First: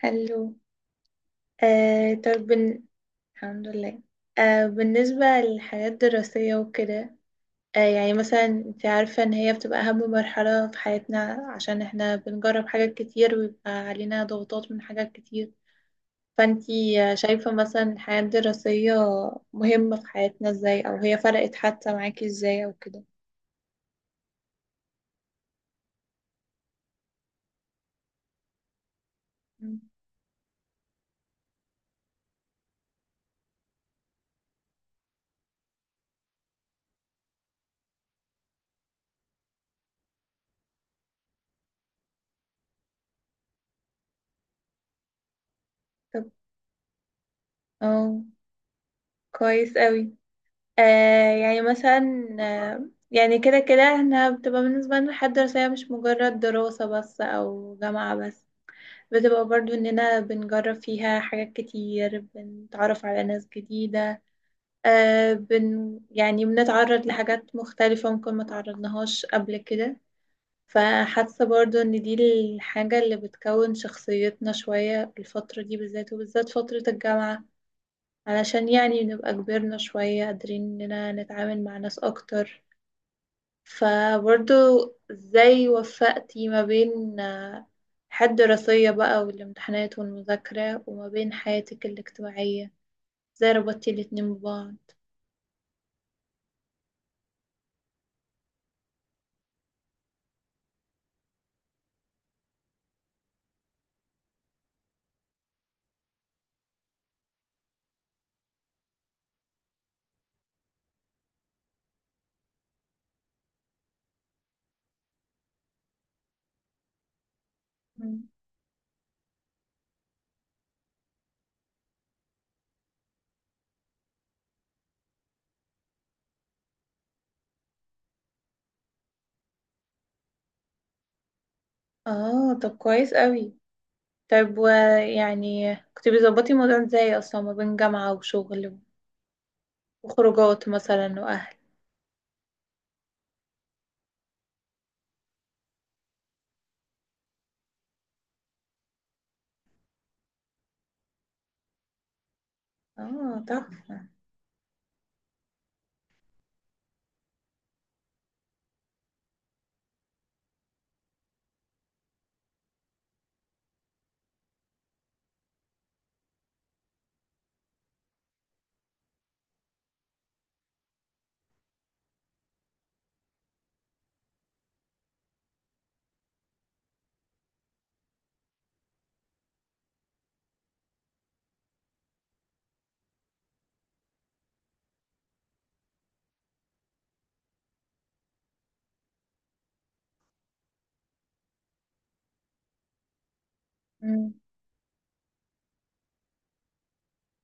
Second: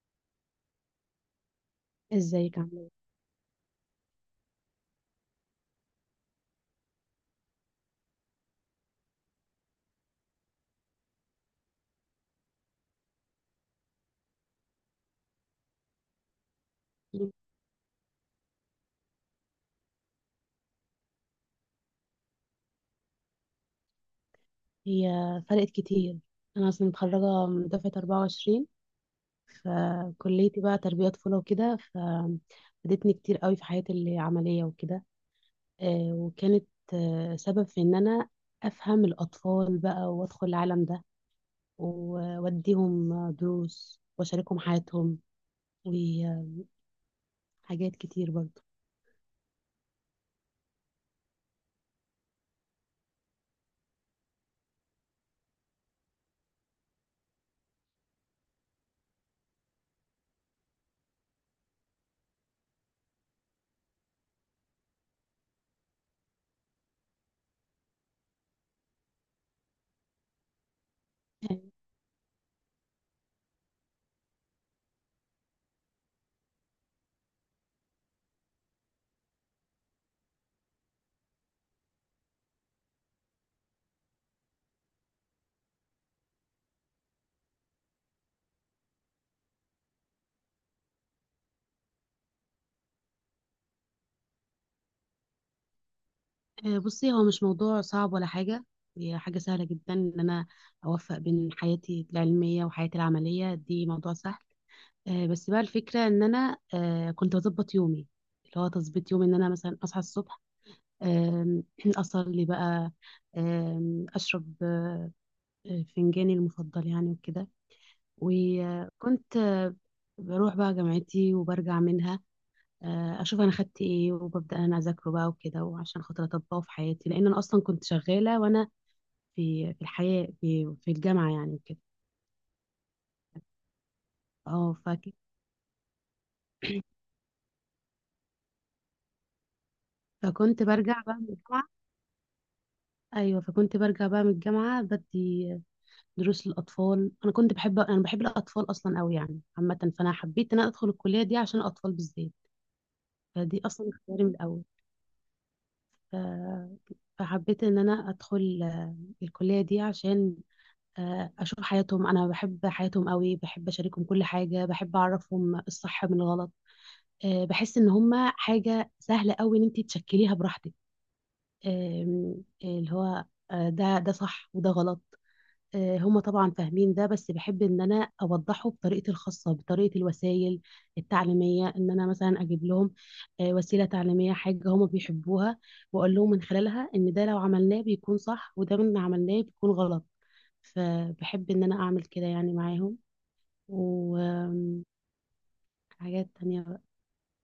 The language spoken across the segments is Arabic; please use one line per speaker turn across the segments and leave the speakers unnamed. حلو. طب
ازيك عاملة ايه؟
الحمد لله. بالنسبة للحياة الدراسية وكده، يعني مثلا انت عارفة ان هي بتبقى اهم مرحلة في حياتنا، عشان احنا بنجرب حاجات كتير ويبقى علينا ضغوطات من حاجات كتير. فانتي
طيب،
شايفة مثلا الحياة الدراسية مهمة في حياتنا ازاي، او هي فرقت حتى معاكي ازاي او كده؟
هي فرقت كتير. انا اصلا متخرجة من دفعة 24.
مم.
فكليتي بقى تربية طفولة وكده ففادتني كتير قوي في حياتي العملية وكده. وكانت سبب في ان انا افهم الاطفال بقى وادخل العالم ده واديهم دروس واشاركهم حياتهم
طب
وحاجات
اه،
كتير برضه.
كويس قوي. آه يعني مثلا آه يعني كده كده احنا بتبقى بالنسبة لنا الحياة الدراسية مش مجرد دراسة بس أو جامعة بس، بتبقى برضو إننا بنجرب فيها حاجات كتير، بنتعرف على ناس جديدة. آه بن يعني بنتعرض لحاجات مختلفة ممكن ما تعرضناهاش قبل كده. فحاسة برضو إن دي الحاجة اللي بتكون شخصيتنا شوية، الفترة دي بالذات، وبالذات فترة الجامعة، علشان يعني نبقى كبرنا شوية قادرين إننا نتعامل مع ناس أكتر. فبرضو، ازاي وفقتي ما بين الحياة الدراسية بقى والامتحانات والمذاكرة وما بين حياتك الاجتماعية؟ ازاي ربطتي الاتنين ببعض؟
بصي هو مش موضوع صعب ولا حاجة. هي حاجة سهلة جدا إن أنا أوفق بين حياتي العلمية وحياتي العملية، دي موضوع سهل. بس بقى الفكرة إن أنا كنت بظبط يومي، اللي هو تظبيط يومي، إن أنا مثلا أصحى الصبح. آم، أصلي بقى. أشرب فنجاني المفضل يعني وكده.
مم.
وكنت بروح بقى جامعتي وبرجع منها. اشوف انا خدت ايه وببدا انا اذاكره بقى وكده، وعشان خاطر اطبقه في حياتي لان انا اصلا كنت شغاله وانا في الحياه في الجامعه يعني وكده.
اه طب كويس قوي. طيب
اه
ويعني كنت بتظبطي الموضوع ازاي اصلا ما بين جامعة وشغل
فكنت
وخروجات
برجع بقى
مثلا
من
واهل؟
الجامعه. ايوه فكنت برجع بقى من الجامعه بدي دروس للاطفال. انا بحب الاطفال اصلا قوي يعني عامه. فانا حبيت ان انا ادخل الكليه دي عشان الاطفال بالذات.
اه
فدي اصلا
تحفة.
اختياري من الاول. ف... فحبيت ان انا ادخل الكليه دي عشان اشوف حياتهم. انا بحب حياتهم قوي، بحب اشاركهم كل حاجه، بحب اعرفهم الصح من الغلط. بحس ان هما حاجه سهله قوي ان انت تشكليها براحتك. آم، اللي هو ده صح وده غلط. هما طبعا فاهمين ده، بس بحب ان انا اوضحه بطريقتي الخاصه، بطريقه الوسائل التعليميه، ان انا مثلا اجيب لهم وسيله تعليميه، حاجه هما بيحبوها، واقول لهم من خلالها ان ده لو عملناه بيكون صح وده من عملناه بيكون غلط. فبحب ان انا اعمل كده يعني معاهم
مم.
وحاجات تانية بقى.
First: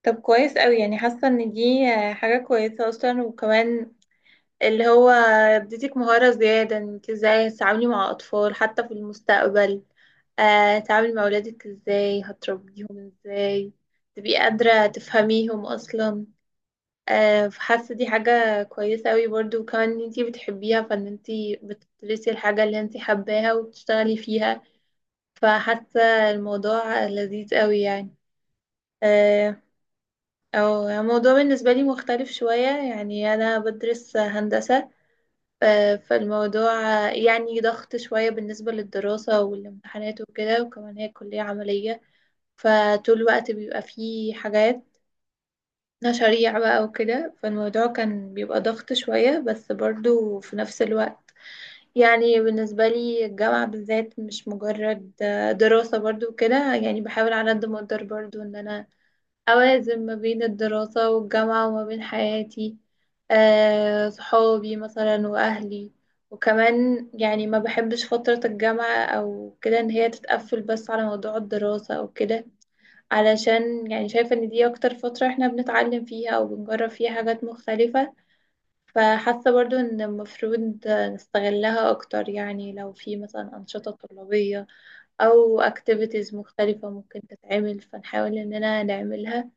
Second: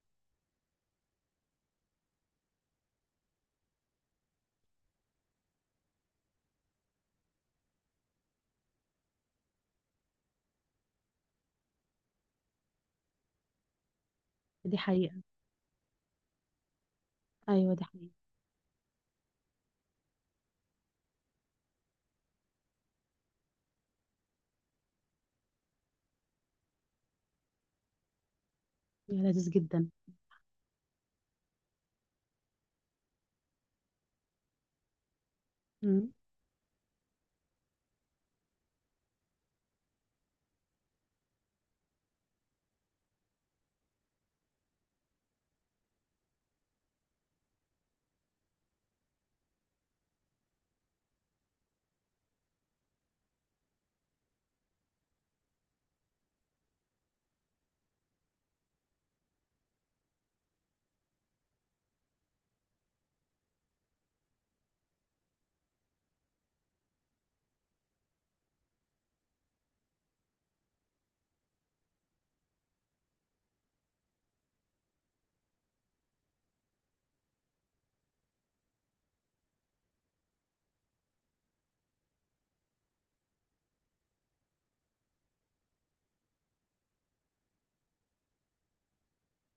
طب كويس قوي. يعني حاسة ان دي حاجة كويسة اصلا، وكمان اللي هو اديتك مهارة زيادة انك ازاي تتعاملي مع أطفال حتى في المستقبل. تتعاملي مع أولادك ازاي، هتربيهم ازاي، تبقي
دي
قادرة
حقيقة.
تفهميهم أصلا.
ايوه دي
فحاسة دي
حقيقة.
حاجة كويسة أوي برضو، وكمان ان انتي بتحبيها، فان انتي بتدرسي الحاجة اللي انتي حباها وبتشتغلي فيها. فحاسة الموضوع لذيذ أوي يعني.
يا لذيذ
آه،
جدا.
أو الموضوع بالنسبة لي مختلف شوية، يعني أنا بدرس هندسة. آه،
مم.
فالموضوع آه، يعني ضغط شوية بالنسبة للدراسة والامتحانات وكده، وكمان هي كلية عملية، فطول الوقت بيبقى فيه حاجات مشاريع بقى وكده. فالموضوع كان بيبقى ضغط شوية، بس برضو في نفس الوقت يعني بالنسبة لي الجامعة بالذات مش مجرد دراسة. برضو كده يعني بحاول على قد ما اقدر برضو ان انا أوازن ما بين الدراسة والجامعة وما بين حياتي، صحابي مثلا وأهلي. وكمان يعني ما بحبش فترة الجامعة أو كده إن هي تتقفل بس على موضوع الدراسة أو كده، علشان يعني شايفة إن دي أكتر فترة إحنا بنتعلم فيها أو بنجرب فيها حاجات مختلفة. فحاسة برضو إن المفروض نستغلها أكتر، يعني لو في مثلا أنشطة طلابية أو activities مختلفة ممكن تتعمل فنحاول إننا نعملها،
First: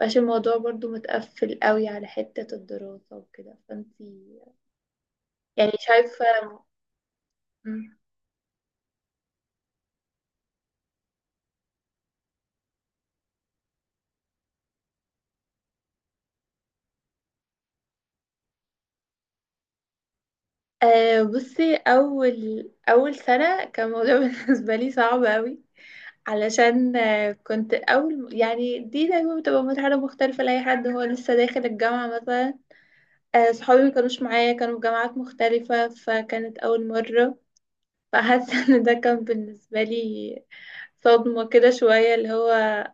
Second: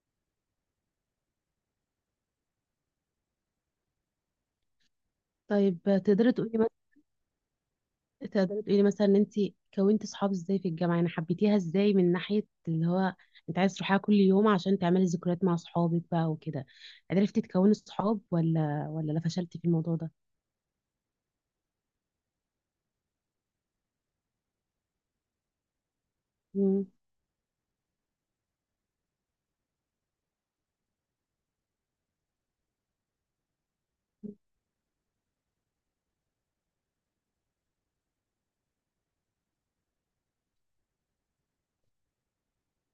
مبقاش الموضوع برضو متقفل قوي على حتة الدراسة وكده. فانتي يعني
طيب،
شايفة؟
تقدري تقولي مثلا،
مم.
تقدري تقولي مثلا ان انت كونتي صحاب ازاي في الجامعة؟ يعني حبيتيها ازاي من ناحية اللي هو انت عايز تروحيها كل يوم عشان تعملي ذكريات مع صحابك بقى وكده؟ عرفتي تكوني صحاب ولا لا فشلتي في الموضوع ده؟
بصي، أول أول سنة كان الموضوع بالنسبة لي صعب قوي،
مم.
علشان كنت أول، يعني دي دايما بتبقى مرحلة مختلفة لأي حد هو لسه داخل الجامعة مثلا. صحابي ما كانوش معايا، كانوا في جامعات مختلفة، فكانت أول مرة. فحاسة ان ده كان بالنسبة لي صدمة كده شوية، اللي هو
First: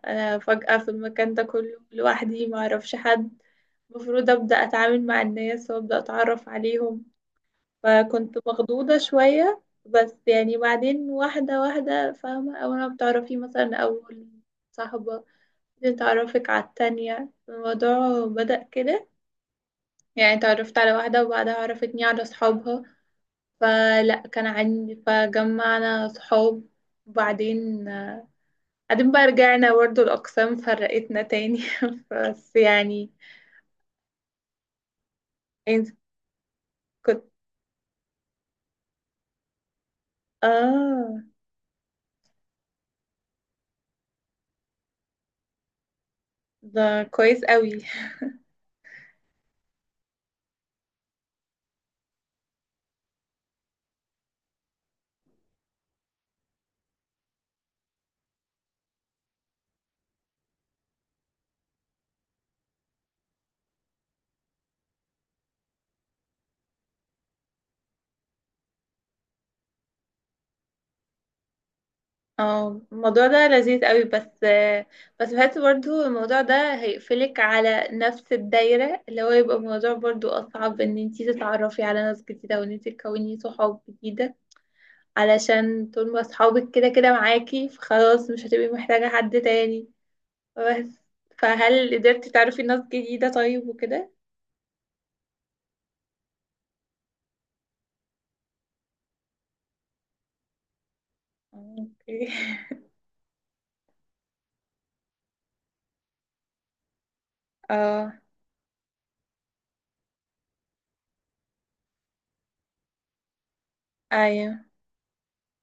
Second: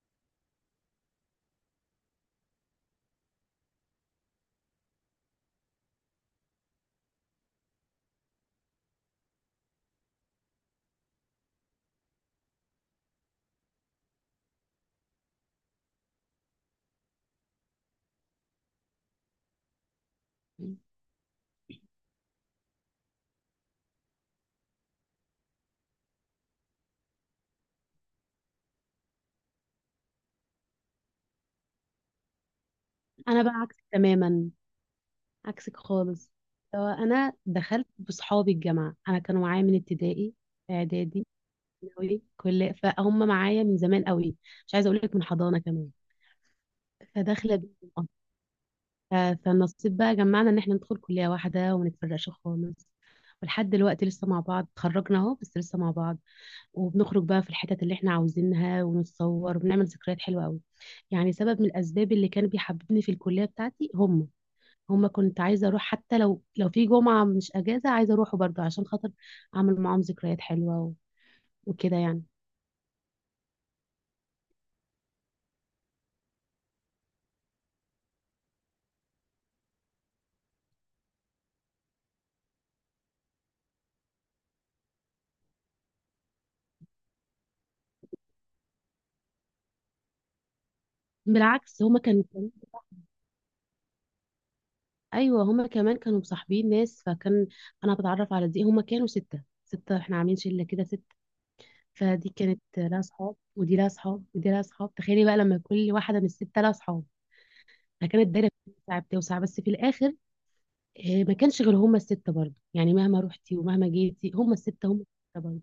انا فجأة في المكان ده كله لوحدي، ما اعرفش حد، المفروض ابدأ اتعامل مع الناس وابدأ اتعرف عليهم. فكنت مخضوضة شوية. بس يعني بعدين واحدة واحدة فاهمة، اول ما بتعرفي مثلا اول صاحبة، بعدين تعرفك على التانية، الموضوع بدأ كده. يعني تعرفت على واحدة وبعدها عرفتني على صحابها، فلا كان عندي فجمعنا صحاب. وبعدين آه، بعدين بقى رجعنا برضه الأقسام فرقتنا تاني بس يعني
انا بقى عكسك تماما، عكسك
انت
خالص. هو
كنت
انا دخلت بصحابي الجامعه، انا كانوا معايا من ابتدائي،
اه.
اعدادي، ثانوي، كل فهم معايا من زمان قوي. مش عايزه اقول لك من حضانه كمان.
ده كويس
فداخله
قوي.
بيهم. أه. ف- فالنصيب بقى جمعنا ان احنا ندخل كليه واحده وما نتفرقش خالص. ولحد دلوقتي لسه مع بعض، اتخرجنا اهو بس لسه مع بعض. وبنخرج بقى في الحتت اللي احنا عاوزينها ونتصور وبنعمل ذكريات حلوه قوي. يعني سبب من الاسباب اللي كان بيحببني في الكليه بتاعتي هما، كنت عايزة أروح حتى لو في جمعة مش أجازة، عايزة أروحه برضه عشان خاطر أعمل معاهم ذكريات حلوة وكده يعني.
اه، الموضوع ده لذيذ قوي، بس بس بحس برضه الموضوع ده هيقفلك على نفس الدايرة، اللي هو يبقى الموضوع برضه أصعب ان انتي تتعرفي على ناس جديدة وان انتي تكوني صحاب جديدة، علشان طول ما صحابك كده كده معاكي فخلاص مش هتبقي محتاجة حد تاني. بس
بالعكس
فهل
هما كانوا
قدرتي
كمان-
تعرفي ناس جديدة طيب وكده؟
أيوة، هما كمان كانوا مصاحبين ناس، فكان أنا بتعرف على دي. هما كانوا ستة ستة، إحنا عاملين شلة كده ستة.
اوكي
فدي كانت لها صحاب ودي لها صحاب ودي لها صحاب، تخيلي بقى لما كل واحدة من الستة لها صحاب.
اه
فكانت الدايرة بتوسع بتوسع، بس في الآخر ما كانش غير هما الستة برضه. يعني مهما روحتي ومهما جيتي هما
ايوه
الستة، هما الستة برضه.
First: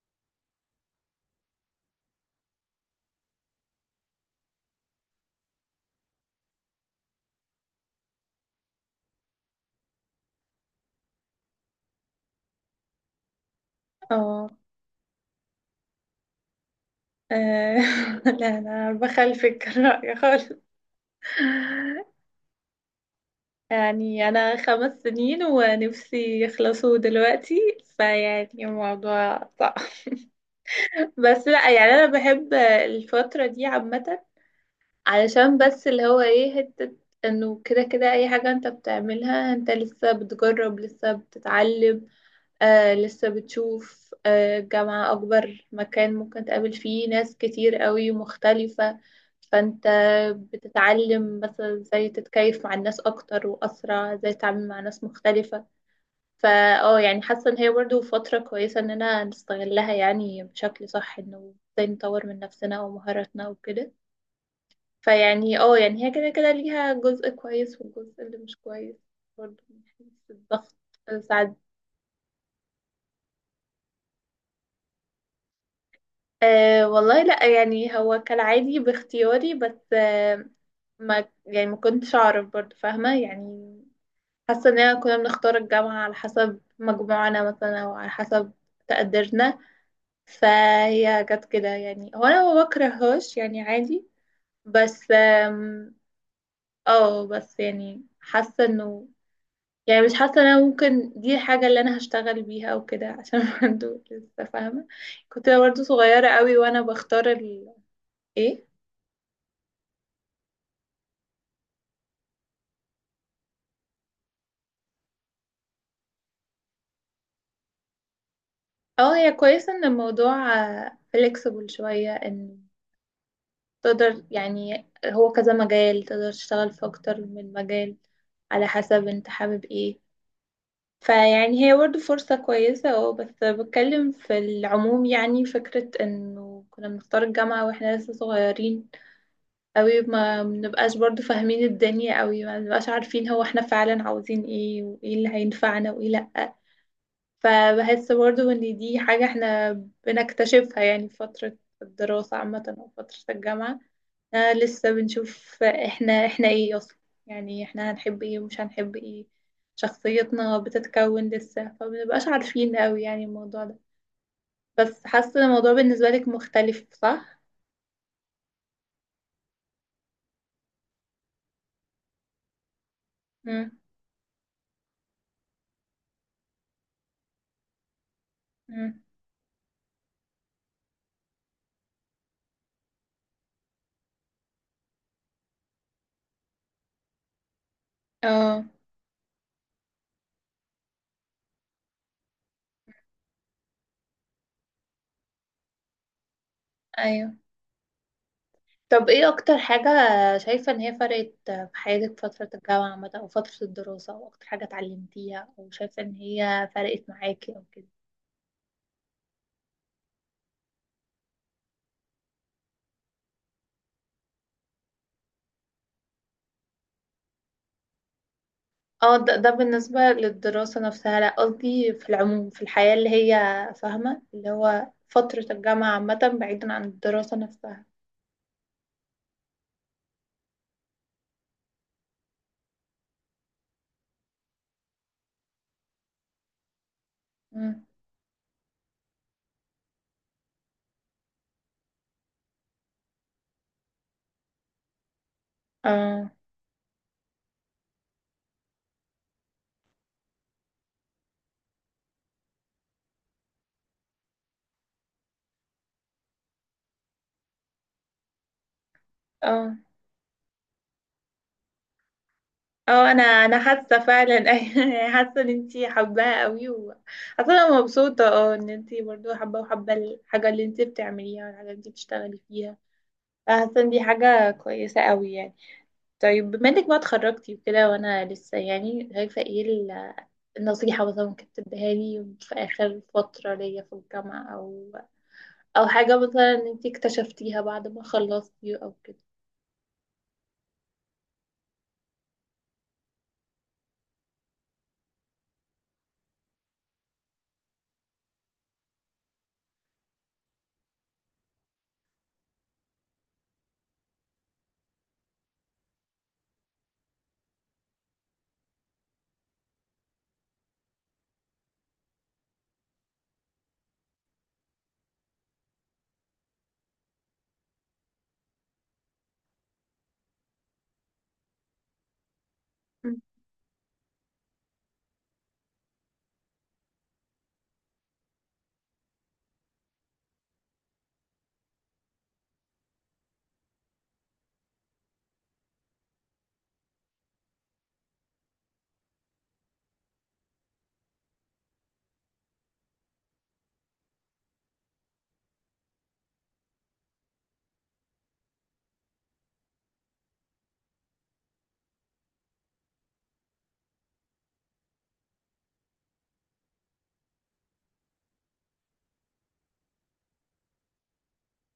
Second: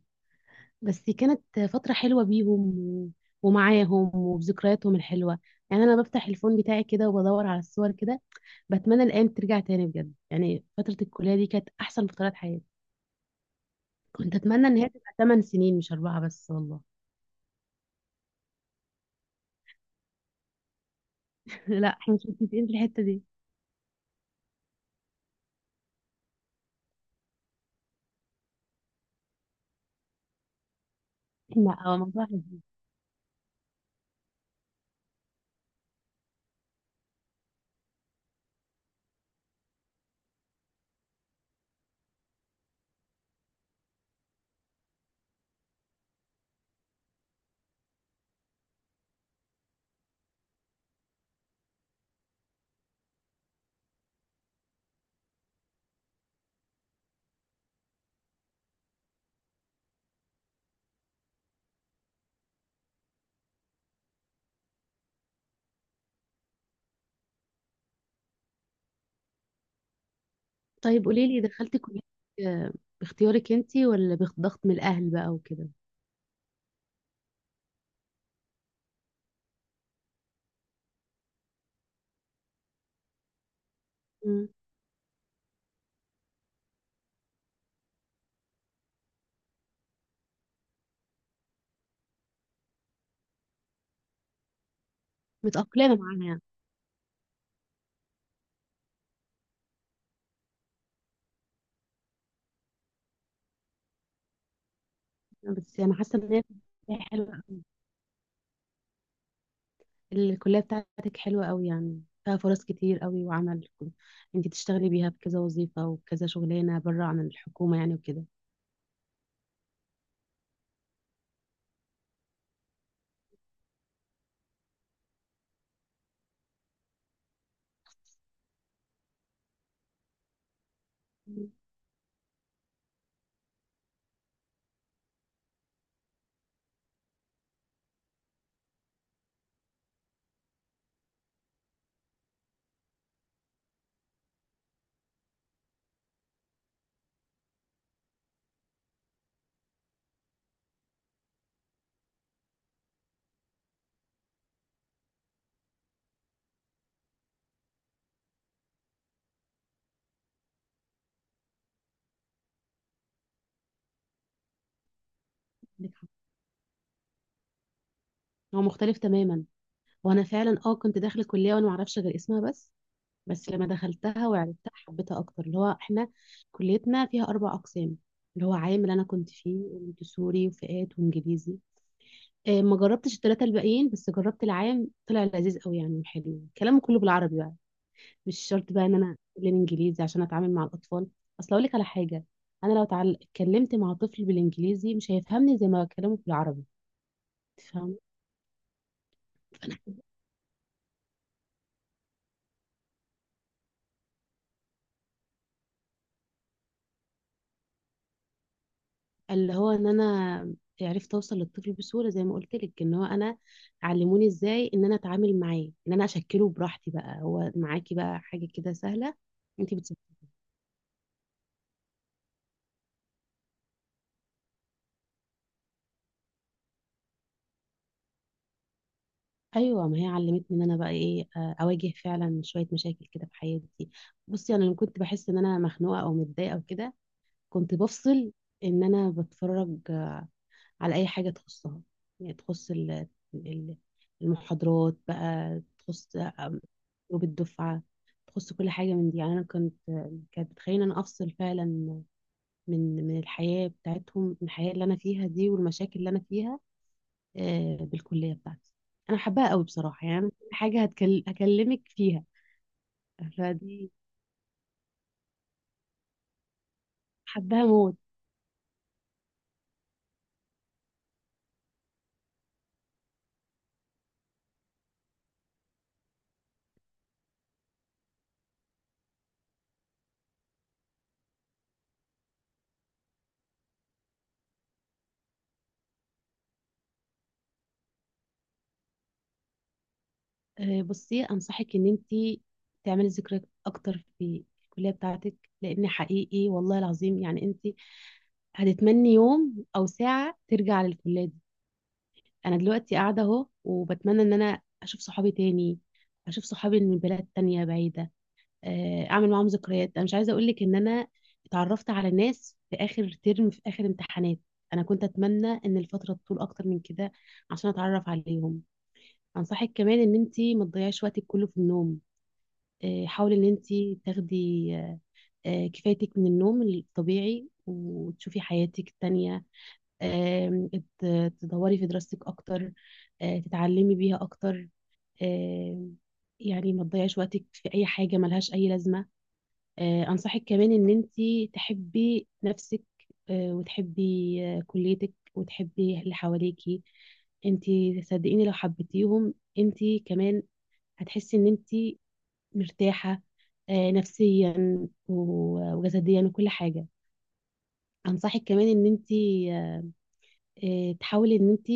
بس كانت فترة حلوة بيهم ومعاهم وبذكرياتهم الحلوة. يعني أنا بفتح الفون بتاعي كده وبدور على الصور كده، بتمنى الأيام ترجع تاني بجد. يعني فترة الكلية دي كانت أحسن فترات حياتي، كنت
اه.
أتمنى إن هي تبقى 8 سنين مش أربعة بس والله.
آه، لا انا بخلفك الرأي خالص.
لا احنا مش متفقين في الحتة دي.
يعني انا 5 سنين ونفسي يخلصوا دلوقتي، فيعني الموضوع صعب بس لا
لا
يعني
هو
انا
موضوع
بحب
حلو.
الفترة دي عامة، علشان بس اللي هو ايه حتة انه كده كده اي حاجة انت بتعملها انت لسه بتجرب لسه بتتعلم. لسه بتشوف، جامعة أكبر مكان ممكن تقابل فيه ناس كتير قوي مختلفة. فأنت بتتعلم مثلا ازاي تتكيف مع الناس أكتر وأسرع، ازاي تتعامل مع ناس مختلفة. فا اه يعني حاسة إن هي برضه فترة كويسة إننا نستغلها يعني بشكل صح، إنه ازاي نطور من نفسنا ومهاراتنا وكده. فيعني اه يعني هي كده كده ليها جزء كويس والجزء اللي مش كويس برضه من حيث الضغط
طيب قولي لي،
ساعات.
دخلتي كلية آه، باختيارك انتي ولا بضغط من الأهل بقى وكده؟
أه والله لا، يعني هو كالعادي باختياري. بس ما يعني ما كنتش اعرف برضو، فاهمة يعني؟
مم.
حاسة اننا كنا بنختار الجامعة على حسب مجموعنا مثلا او على حسب تقديرنا. فهي جت كده يعني، هو انا ما بكرههاش يعني عادي. بس
متأقلمة معاها
اه بس يعني حاسة انه يعني مش حاسة ان انا ممكن دي الحاجة اللي انا هشتغل بيها او كده، عشان برضو لسه فاهمة كنت
يعني. بس
برضو
أنا حاسة
صغيرة
إن
قوي وانا
هي
بختار
حلوة،
ال... ايه؟
الكلية بتاعتك حلوة قوي، يعني فيها فرص كتير قوي، وعمل انت تشتغلي بيها في كذا وظيفة وكذا شغلانة بره عن الحكومة يعني وكده.
اه هي كويسة ان الموضوع فليكسبل شوية، ان تقدر، يعني هو كذا مجال، تقدر تشتغل في اكتر من مجال على حسب انت حابب ايه.
مم.
فيعني هي برضه فرصة كويسة. اه بس بتكلم في العموم، يعني فكرة انه كنا بنختار الجامعة واحنا لسه صغيرين اوي، ما بنبقاش برضه فاهمين الدنيا اوي، ما بنبقاش عارفين هو احنا فعلا عاوزين ايه وايه اللي هينفعنا وايه لأ. فبحس برضو ان دي حاجة احنا بنكتشفها يعني في فترة الدراسة عامة او فترة الجامعة. لسه بنشوف احنا ايه اصلا، يعني احنا هنحب ايه ومش هنحب ايه، شخصيتنا بتتكون لسه، فمنبقاش عارفين قوي يعني الموضوع ده. بس حاسة الموضوع
عندك حق.
بالنسبة لك مختلف، صح؟
هو مختلف تماما. وانا فعلا اه كنت داخل الكلية وانا معرفش غير اسمها بس. بس لما
مم.
دخلتها وعرفتها حبيتها اكتر. اللي هو احنا كليتنا فيها اربع اقسام، اللي هو عام، اللي
مم.
انا كنت فيه، وسوري، وفئات، وانجليزي. ما جربتش الثلاثة الباقيين بس جربت العام، طلع لذيذ قوي يعني وحلو، كلامه كله بالعربي بقى، مش
اه
شرط بقى ان انا اتكلم انجليزي عشان اتعامل مع الاطفال. اصل اقول لك على حاجه، انا لو اتكلمت مع طفل بالانجليزي مش هيفهمني زي ما بكلمه بالعربي،
ايوه.
فاهم.
طب ايه اكتر حاجة شايفة ان هي فرقت في حياتك فترة الجامعة عامة او فترة الدراسة، او اكتر حاجة اتعلمتيها او شايفة ان هي فرقت معاكي او كده؟
اللي هو ان انا عرفت اوصل للطفل بسهوله زي ما قلت لك، ان هو انا علموني ازاي ان انا اتعامل معاه، ان انا اشكله براحتي بقى، هو معاكي بقى حاجه كده سهله.
اه ده
انت بتسيب.
بالنسبة للدراسة نفسها لا، قصدي في العموم في الحياة اللي هي فاهمة اللي هو فترة الجامعة عامة بعيدا عن الدراسة نفسها.
ايوه، ما هي علمتني ان انا بقى ايه، اواجه فعلا شويه مشاكل كده في حياتي. بصي انا لما كنت بحس ان انا مخنوقه او متضايقه او كده كنت
مم.
بفصل، ان انا بتفرج على اي حاجه تخصها، يعني تخص ال- المحاضرات بقى، تخص
اه
جروب الدفعه، تخص كل حاجه من دي. يعني انا كنت، كانت بتخليني إن انا افصل فعلا من الحياه بتاعتهم، من الحياه اللي انا فيها دي والمشاكل اللي انا فيها بالكليه بتاعتي. انا حباها قوي
اه
بصراحه، يعني أنا كل حاجه هكلمك فيها.
اه انا
فدي
حاسه فعلا أيوة، يعني حاسه ان انتي حباها قوي. و حاسه
حباها
انا
موت.
مبسوطه اه ان انتي برضو حابه، وحابه الحاجه اللي انتي بتعمليها والحاجه اللي انتي بتشتغلي فيها. فحاسه ان دي حاجه كويسه قوي يعني. طيب بما انك ما اتخرجتي وكده وانا لسه، يعني شايفه ايه النصيحه مثلا ممكن تديها لي في اخر فتره ليا في الجامعه، او او حاجه مثلا انتي اكتشفتيها بعد ما خلصتي او
بصي، انصحك ان انت تعملي ذكريات اكتر في الكليه بتاعتك، لان حقيقي والله العظيم يعني انت هتتمني يوم او ساعه ترجع للكليه دي. انا دلوقتي قاعده اهو وبتمنى ان انا اشوف صحابي تاني، اشوف صحابي من بلاد تانية بعيده، اعمل معاهم ذكريات. انا مش عايزه اقول لك ان انا اتعرفت على ناس في اخر ترم، في اخر امتحانات، انا كنت اتمنى ان الفتره تطول اكتر من كده عشان اتعرف عليهم. انصحك كمان ان انت ما تضيعيش وقتك كله في النوم.
كده؟
حاولي ان انت تاخدي كفايتك من النوم الطبيعي وتشوفي حياتك التانية. آم، تدوري في دراستك اكتر، تتعلمي بيها اكتر. آم، يعني ما تضيعيش وقتك في اي حاجة ملهاش اي لازمة. انصحك كمان ان انت تحبي نفسك، وتحبي كليتك، وتحبي اللي حواليكي انت. صدقيني لو حبيتيهم انت كمان هتحسي ان انت مرتاحة نفسيا وجسديا وكل حاجة. أنصحك كمان إن أنت آه، تحاولي إن أنت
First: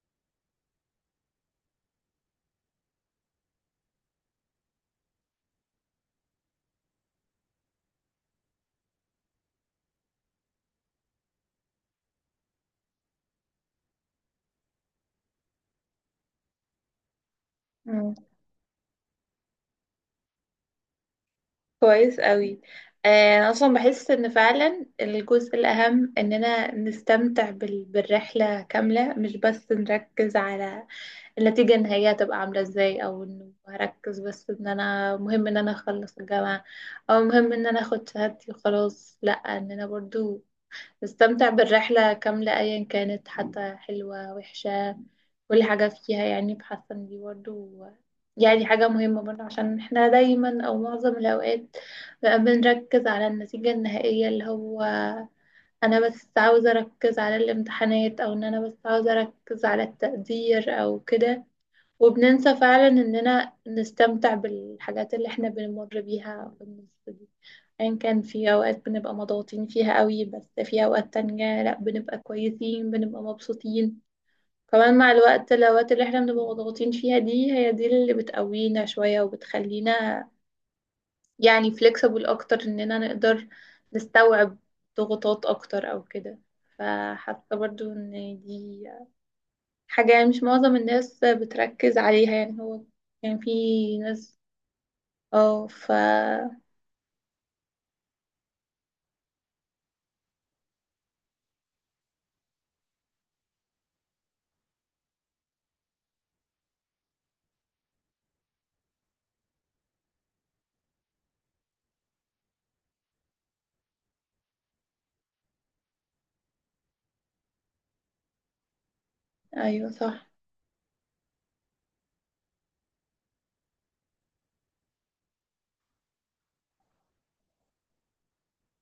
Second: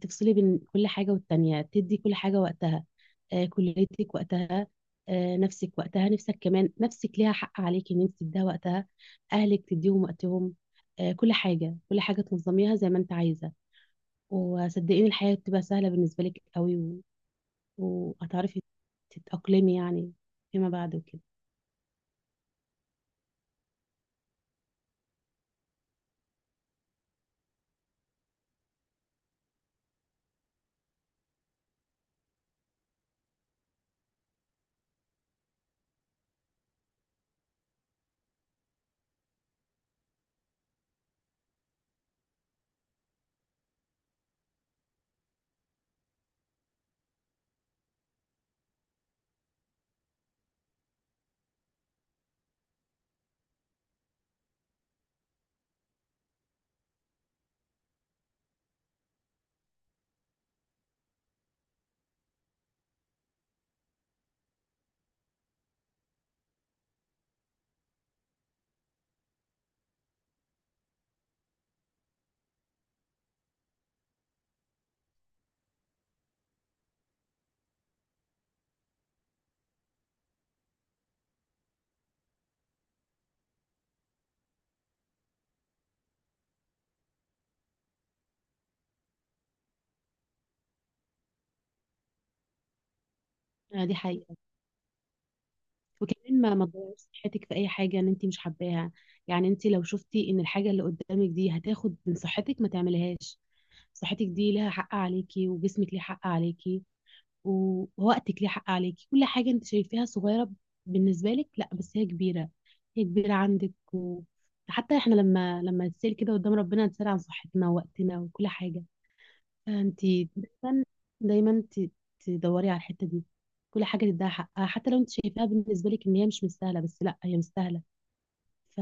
تفصلي بين كل حاجة والتانية، تدي كل حاجة وقتها، كليتك وقتها، نفسك وقتها. نفسك كمان، نفسك ليها حق عليك إن أنت تديها وقتها. أهلك تديهم وقتهم. كل حاجة، كل حاجة تنظميها زي ما أنت عايزة. وصدقيني الحياة بتبقى سهلة بالنسبة لك قوي وهتعرفي تتأقلمي يعني فيما بعد وكده.
كويس قوي. انا اصلا بحس ان فعلا الجزء الاهم اننا نستمتع بالرحله كامله، مش بس نركز على النتيجه النهائيه هتبقى عامله ازاي، او انه هركز بس ان انا مهم ان انا اخلص الجامعه او مهم ان انا اخد شهادتي وخلاص. لا، اننا برضو نستمتع بالرحلة كاملة أيا كانت، حتى حلوة وحشة كل حاجة فيها. يعني بحاسة إن دي برضه يعني حاجة مهمة برضه، عشان احنا دايما أو معظم الأوقات بقى بنركز على النتيجة النهائية، اللي هو أنا بس عاوزة أركز على الامتحانات أو إن أنا بس عاوزة أركز على التقدير أو كده، وبننسى فعلا اننا نستمتع بالحاجات اللي احنا بنمر بيها في النص دي. ان كان في اوقات بنبقى مضغوطين فيها قوي، بس في اوقات تانية لا بنبقى كويسين بنبقى مبسوطين. كمان مع الوقت الاوقات اللي احنا بنبقى مضغوطين فيها دي هي دي اللي بتقوينا شوية وبتخلينا يعني flexible اكتر اننا نقدر نستوعب ضغوطات اكتر او كده. فحاسة برضو ان دي حاجة يعني مش معظم الناس بتركز عليها، يعني هو يعني
دي
في
حقيقة.
ناس. اه ف
وكمان ما تضيعيش صحتك في اي حاجه ان انت مش حباها. يعني انت لو شفتي ان الحاجه اللي قدامك دي هتاخد من صحتك ما تعملهاش. صحتك دي لها حق عليكي، وجسمك ليه حق عليكي ووقتك ليه حق عليكي. كل حاجه انت شايفاها صغيره بالنسبه لك، لا بس هي كبيره، هي كبيره عندك و... حتى احنا لما نتسال كده قدام ربنا نتسال عن صحتنا ووقتنا وكل حاجه.
ايوه صح.
انتي دايما دايما تدوري على الحته دي. كل حاجه تديها حقها، حتى لو انت شايفاها بالنسبه لك ان هي مش مستاهله، بس لا هي مستاهله. ف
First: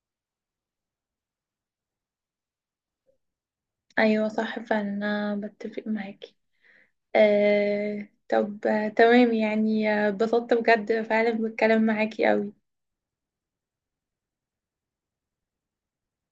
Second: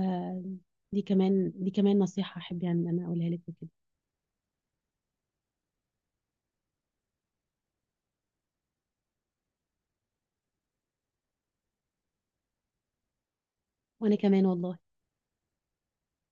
دي كمان، دي كمان نصيحه احب يعني ان انا اقولها لك وكده.
ايوه صح فعلا انا بتفق معاكي. طب تمام يعني، اتبسطت بجد فعلا بالكلام معاكي قوي.
وانا كمان والله